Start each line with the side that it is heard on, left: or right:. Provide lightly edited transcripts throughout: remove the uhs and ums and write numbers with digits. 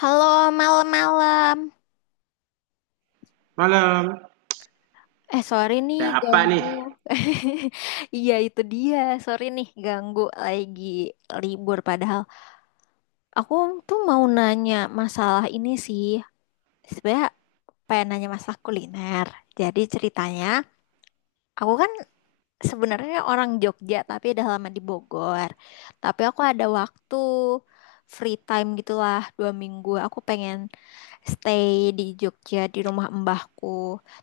left: Halo, malam-malam.
right: Malam.
left: Eh, sorry nih,
right: Ada apa
left: ganggu.
right: nih?
left: Iya, itu dia. Sorry nih, ganggu lagi libur. Padahal aku tuh mau nanya masalah ini sih. Sebenernya pengen nanya masalah kuliner. Jadi ceritanya, aku kan sebenarnya orang Jogja, tapi udah lama di Bogor. Tapi aku ada waktu free time gitulah dua minggu. Aku pengen stay di Jogja di rumah mbahku.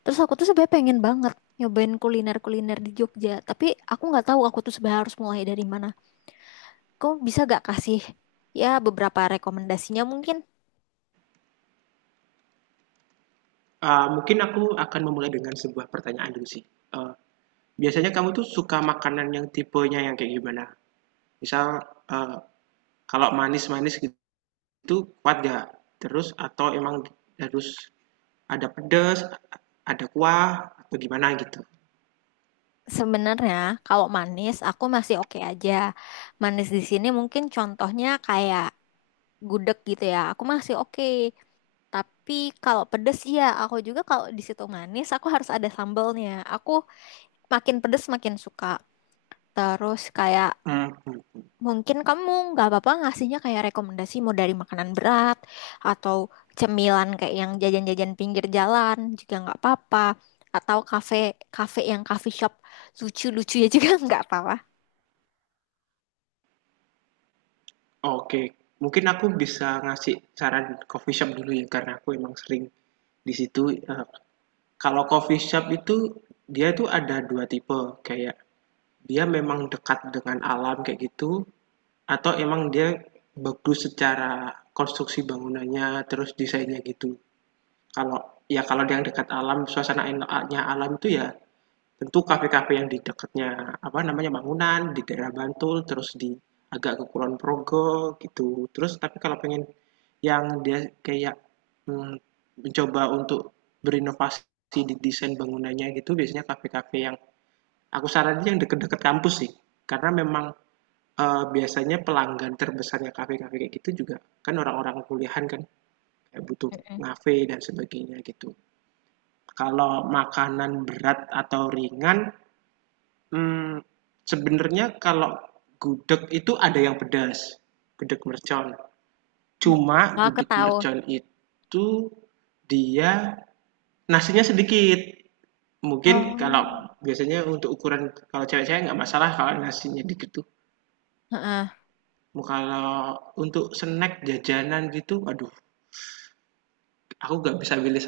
left: Terus aku tuh sebenarnya pengen banget nyobain kuliner-kuliner di Jogja, tapi aku nggak tahu aku tuh sebenarnya harus mulai dari mana. Kamu bisa gak kasih ya beberapa rekomendasinya mungkin?
right: Mungkin aku akan memulai dengan sebuah pertanyaan dulu sih. Eh, Biasanya kamu tuh suka makanan yang tipenya yang kayak gimana? Misal eh, kalau manis-manis gitu kuat gak? Terus atau emang harus ada pedas, ada kuah atau gimana gitu?
left: Sebenarnya kalau manis aku masih oke aja. Manis di sini mungkin contohnya kayak gudeg gitu ya. Aku masih oke. Tapi kalau pedes ya aku juga kalau di situ manis aku harus ada sambalnya. Aku makin pedes makin suka. Terus kayak
right: Mhm.
left: mungkin kamu nggak apa-apa ngasihnya kayak rekomendasi mau dari makanan berat atau cemilan kayak yang jajan-jajan pinggir jalan juga nggak apa-apa. Atau kafe kafe yang coffee shop lucu-lucu ya juga nggak apa-apa.
right: Oke, mungkin aku bisa ngasih saran coffee shop dulu ya karena aku emang sering di situ. Kalau coffee shop itu dia tuh ada dua tipe, kayak dia memang dekat dengan alam kayak gitu atau emang dia bagus secara konstruksi bangunannya terus desainnya gitu. Kalau ya kalau yang dekat alam, suasananya alam itu ya tentu kafe-kafe yang di dekatnya apa namanya bangunan di daerah Bantul terus di agak ke Kulon Progo gitu. Terus tapi kalau pengen yang dia kayak mm, mencoba untuk berinovasi di desain bangunannya gitu, biasanya kafe-kafe yang aku saranin yang deket-deket kampus sih, karena memang biasanya pelanggan terbesarnya kafe-kafe kayak gitu juga kan orang-orang kuliahan kan, kayak butuh
left: Mm-mm.
right: ngafe dan sebagainya gitu. Kalau makanan berat atau ringan, hmm, sebenarnya kalau gudeg itu ada yang pedas, gudeg mercon. Cuma
left: Oh, aku
right: gudeg
left: tahu.
right: mercon itu dia nasinya sedikit. Mungkin kalau
left: Oh,
right: biasanya untuk ukuran kalau cewek-cewek nggak masalah kalau nasinya dikit.
left: heeh.
right: Kalau untuk snack, jajanan gitu, aduh aku nggak bisa pilih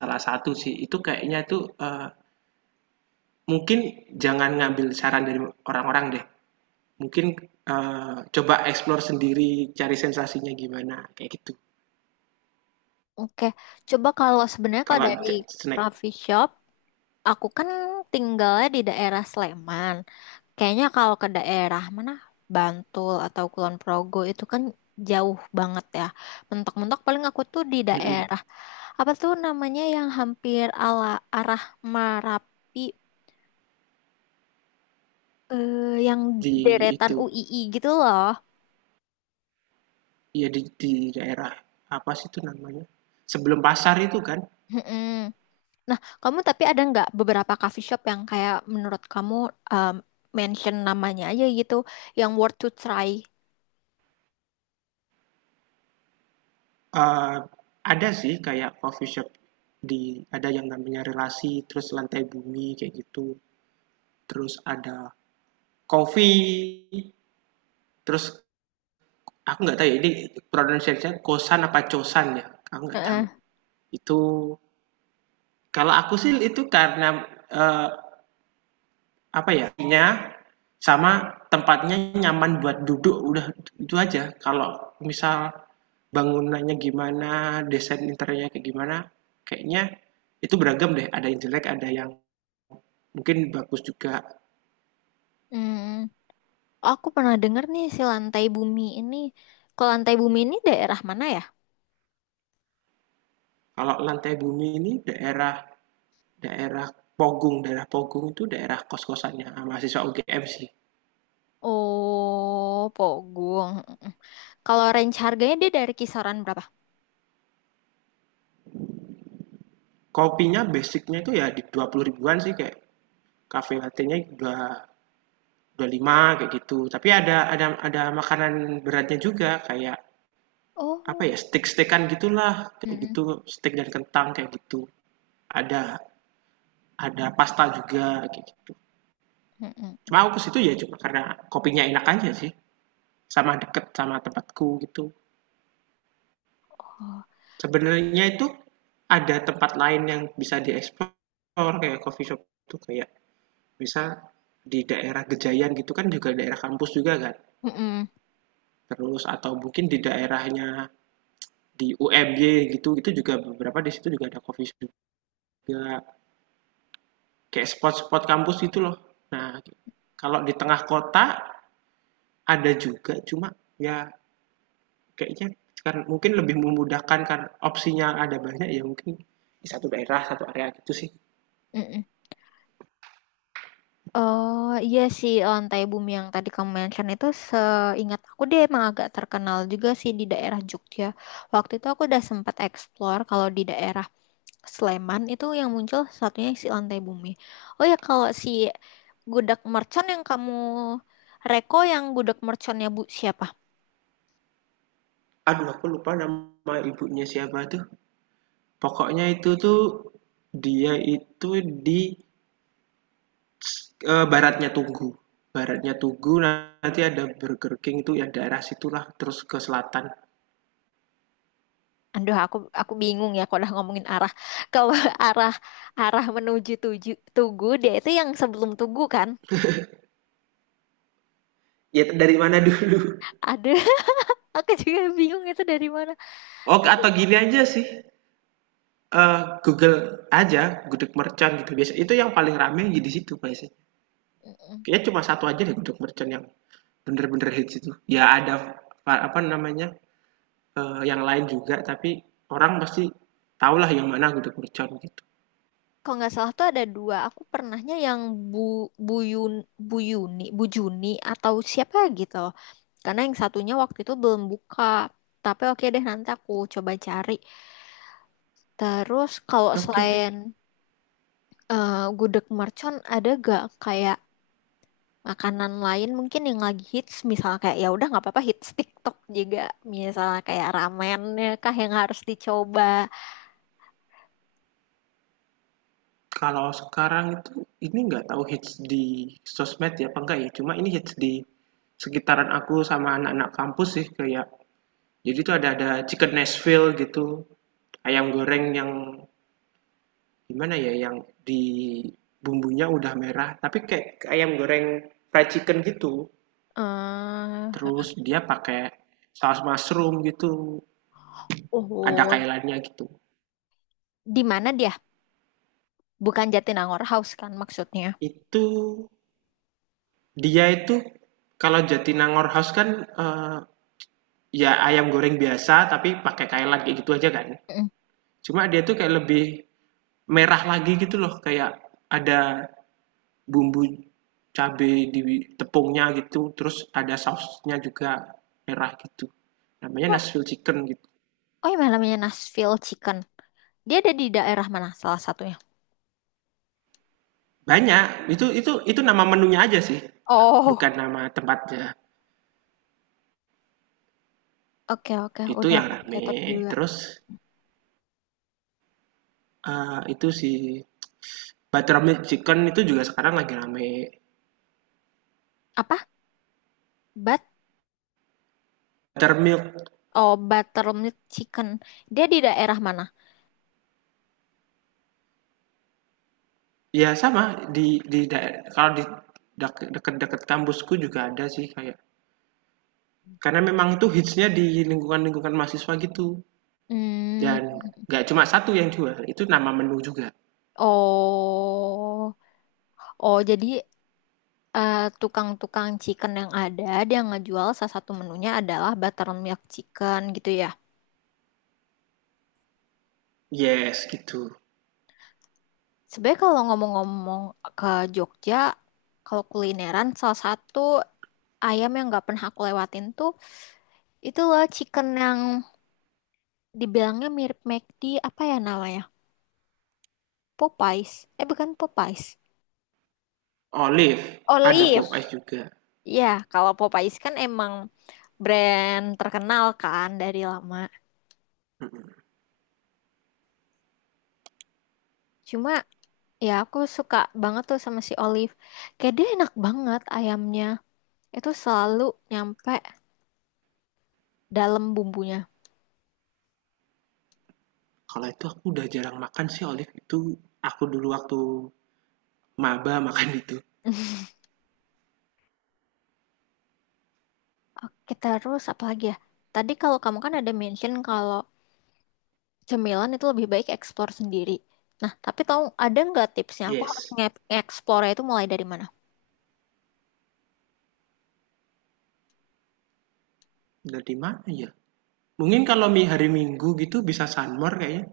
right: salah satu sih. Itu kayaknya tuh, mungkin jangan ngambil saran dari orang-orang deh. Mungkin, coba explore sendiri, cari sensasinya gimana, kayak gitu.
left: Oke. Coba kalau sebenarnya kalau
right: Kalau
left: dari
right: ja snack
left: coffee shop, aku kan tinggalnya di daerah Sleman. Kayaknya kalau ke daerah mana Bantul atau Kulon Progo itu kan jauh banget ya. Mentok-mentok paling aku tuh di
right: mhm,
left: daerah apa tuh namanya yang hampir ala arah Merapi, eh, yang
right: di
left: deretan
right: itu,
left: UII gitu loh.
right: ya di daerah apa sih itu namanya, sebelum pasar itu kan,
left: Mm-mm. Nah, kamu tapi ada nggak beberapa coffee shop yang kayak menurut kamu, um, mention namanya aja gitu yang worth to try?
right: eee, ada sih kayak coffee shop di, ada yang namanya Relasi, terus Lantai Bumi, kayak gitu. Terus ada Coffee, terus aku nggak tahu ya ini pronunciation Kosan apa Cosan ya, aku nggak tahu.
left: Heeh.
right: Itu kalau aku sih itu karena eh, apa ya, nya sama tempatnya nyaman buat duduk udah itu aja. Kalau misal bangunannya gimana, desain interiornya kayak gimana, kayaknya itu beragam deh. Ada yang jelek, ada yang mungkin bagus juga.
left: Mm. Aku pernah dengar nih si lantai bumi ini. Kalau lantai bumi ini daerah mana ya?
right: Kalau lantai bumi ini daerah daerah Pogung itu daerah kos-kosannya ah, mahasiswa UGM sih.
left: Oh, Pogung. Mm-mm. Kalau range harganya dia dari kisaran berapa?
right: Kopinya basicnya itu ya di 20 ribuan sih, kayak cafe latte-nya 25 kayak gitu. Tapi ada makanan beratnya juga kayak apa ya,
left: Oh.
right: steak-steakan gitulah kayak
left: Mm-mm.
right: gitu, steak dan kentang kayak gitu. Ada ada pasta juga kayak gitu.
left: Mm-mm.
right: Cuma aku ke situ ya cuma karena kopinya enak aja sih, sama deket sama tempatku gitu.
left: Oh.
right: Sebenarnya itu ada tempat lain yang bisa dieksplor, kayak coffee shop itu kayak bisa di daerah Gejayan gitu kan juga daerah kampus juga kan.
left: Mm-mm.
right: Terus atau mungkin di daerahnya di UMY gitu, itu juga beberapa di situ juga ada coffee shop juga. Kayak spot-spot kampus gitu loh. Nah, kalau di tengah kota ada juga, cuma ya kayaknya kan mungkin lebih memudahkan kan opsinya ada banyak ya mungkin di satu daerah, satu area gitu sih.
left: Mm-mm. Oh, iya sih lantai bumi yang tadi kamu mention itu seingat aku dia emang agak terkenal juga sih di daerah Jogja. Waktu itu aku udah sempat explore kalau di daerah Sleman itu yang muncul satunya si lantai bumi. Oh ya kalau si gudeg mercon yang kamu yang gudeg merconnya Bu siapa?
right: Aduh, aku lupa nama ibunya siapa tuh. Pokoknya itu tuh dia itu di baratnya Tugu. Baratnya Tugu nanti ada Burger King, itu ya daerah situlah terus ke selatan.
left: Aduh, aku bingung ya kalau udah ngomongin arah. Kalau arah arah menuju Tugu, dia itu yang sebelum Tugu kan?
right: Ya dari mana dulu?
left: Aduh, aku juga bingung itu dari mana.
right: Oh,
left: Tapi
right: atau gini aja sih. Google aja gudeg mercon gitu biasa. Itu yang paling rame di situ biasanya.
left: mm,
right: Kayaknya cuma satu aja deh gudeg mercon yang bener-bener hits itu. Ya ada apa namanya? Yang lain juga, tapi orang pasti tahulah yang mana gudeg mercon gitu.
left: kalau nggak salah tuh ada dua. Aku pernahnya yang Bu Buyun Buyuni, Bu Yuni, Bu Juni atau siapa gitu. Karena yang satunya waktu itu belum buka. Tapi oke deh nanti aku coba cari. Terus kalau
right: Oke, oke.
left: selain gudeg mercon ada gak kayak makanan lain mungkin yang lagi hits misal kayak ya udah nggak apa-apa hits TikTok juga misalnya kayak ramennya kah yang harus dicoba.
right: Kalau sekarang itu ini nggak tahu hits di sosmed ya apa enggak ya, cuma ini hits di sekitaran aku sama anak-anak kampus sih, kayak jadi tuh ada chicken Nashville gitu, ayam goreng yang gimana ya, yang di bumbunya udah merah, tapi kayak ayam goreng fried chicken gitu. Terus
left: Eh,
right: dia pakai saus mushroom gitu, ada
left: oh,
right: kailannya gitu.
left: di mana dia, bukan Jatinangor House kan maksudnya?
right: Itu dia itu kalau Jatinangor House kan, ya ayam goreng biasa tapi pakai kailan kayak gitu aja kan.
left: Mm.
right: Cuma dia tuh kayak lebih merah lagi gitu loh, kayak ada bumbu cabai di tepungnya gitu, terus ada sausnya juga merah gitu. Namanya
left: Oh,
right: Nashville Chicken gitu.
left: oh yang namanya Nashville Chicken, dia ada di daerah mana salah satunya?
right: Banyak, itu nama menunya aja sih, bukan
left: Oh,
right: nama tempatnya.
left: oke oke,
right: Itu
left: udah
right: yang
left: aku
right: rame,
left: catat juga.
right: terus, itu sih Buttermilk Chicken itu juga sekarang lagi rame.
left: Apa? but
right: Buttermilk,
left: oh, buttermilk chicken, dia di daerah mana?
right: ya sama di kalau di deket-deket kampusku juga ada sih, kayak karena memang itu hitsnya di lingkungan-lingkungan mahasiswa gitu,
left: Hmm.
right: dan nggak cuma satu yang jual, itu nama menu juga.
left: Oh, oh jadi, eh, tukang-tukang chicken yang ada dia ngejual salah satu menunya adalah buttermilk chicken gitu ya.
right: Yes, gitu.
left: Sebenarnya kalau ngomong-ngomong ke Jogja, kalau kulineran salah satu ayam yang nggak pernah aku lewatin tuh itu loh chicken yang dibilangnya mirip McD apa ya namanya? Popeyes. Eh bukan Popeyes.
right: Olive, ada Pop
left: Olive.
right: Ice juga,
left: Ya, kalau Popeyes kan emang brand terkenal kan dari lama.
right: mhm.
left: Cuma ya, aku suka banget tuh sama si Olive. Kayak dia enak banget ayamnya. Itu selalu nyampe dalam bumbunya.
right: Kalau itu aku udah jarang makan sih olive itu, aku dulu waktu maba makan itu.
left: Oke, terus apa lagi ya? Tadi kalau kamu kan ada mention kalau cemilan itu lebih baik eksplor sendiri. Nah, tapi tahu ada nggak tipsnya? Aku harus
right: Yes.
left: nge-explore-nya itu mulai dari mana?
right: Dari mana ya? Mungkin kalau mi hari Minggu gitu bisa Sunmor kayaknya,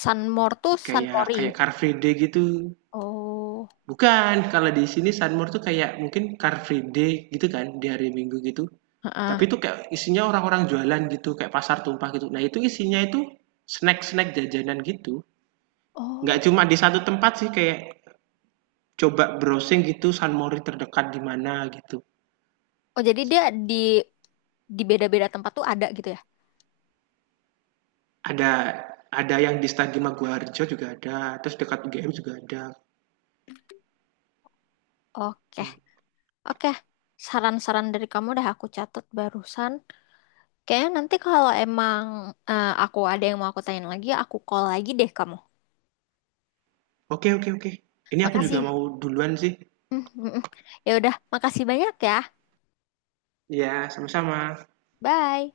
left: Sunmore tuh
right: kayak
left: Sunmori.
right: kayak Car Free Day gitu.
left: Oh,
right: Bukan, kalau di sini Sunmore tuh kayak mungkin Car Free Day gitu kan, di hari Minggu gitu.
left: heeh.
right: Tapi itu kayak isinya orang-orang jualan gitu, kayak pasar tumpah gitu. Nah, itu isinya itu snack-snack jajanan gitu. Nggak
left: Oh,
right: cuma di satu tempat sih, kayak coba browsing gitu Sunmori terdekat di mana gitu.
left: oh jadi dia di beda-beda tempat tuh ada gitu ya?
right: Ada ada yang di Stadion Maguwarjo juga ada, terus dekat UGM juga ada.
left: Oke, Oke, saran-saran dari kamu udah aku catat barusan. Kayaknya nanti kalau emang, aku ada yang mau aku tanyain lagi, aku call lagi deh kamu.
right: Oke, oke, oke. Ini aku juga
left: Makasih.
right: mau duluan sih.
left: Mm, mm, mm. Ya udah, makasih banyak ya.
right: Ya, sama-sama.
left: Bye.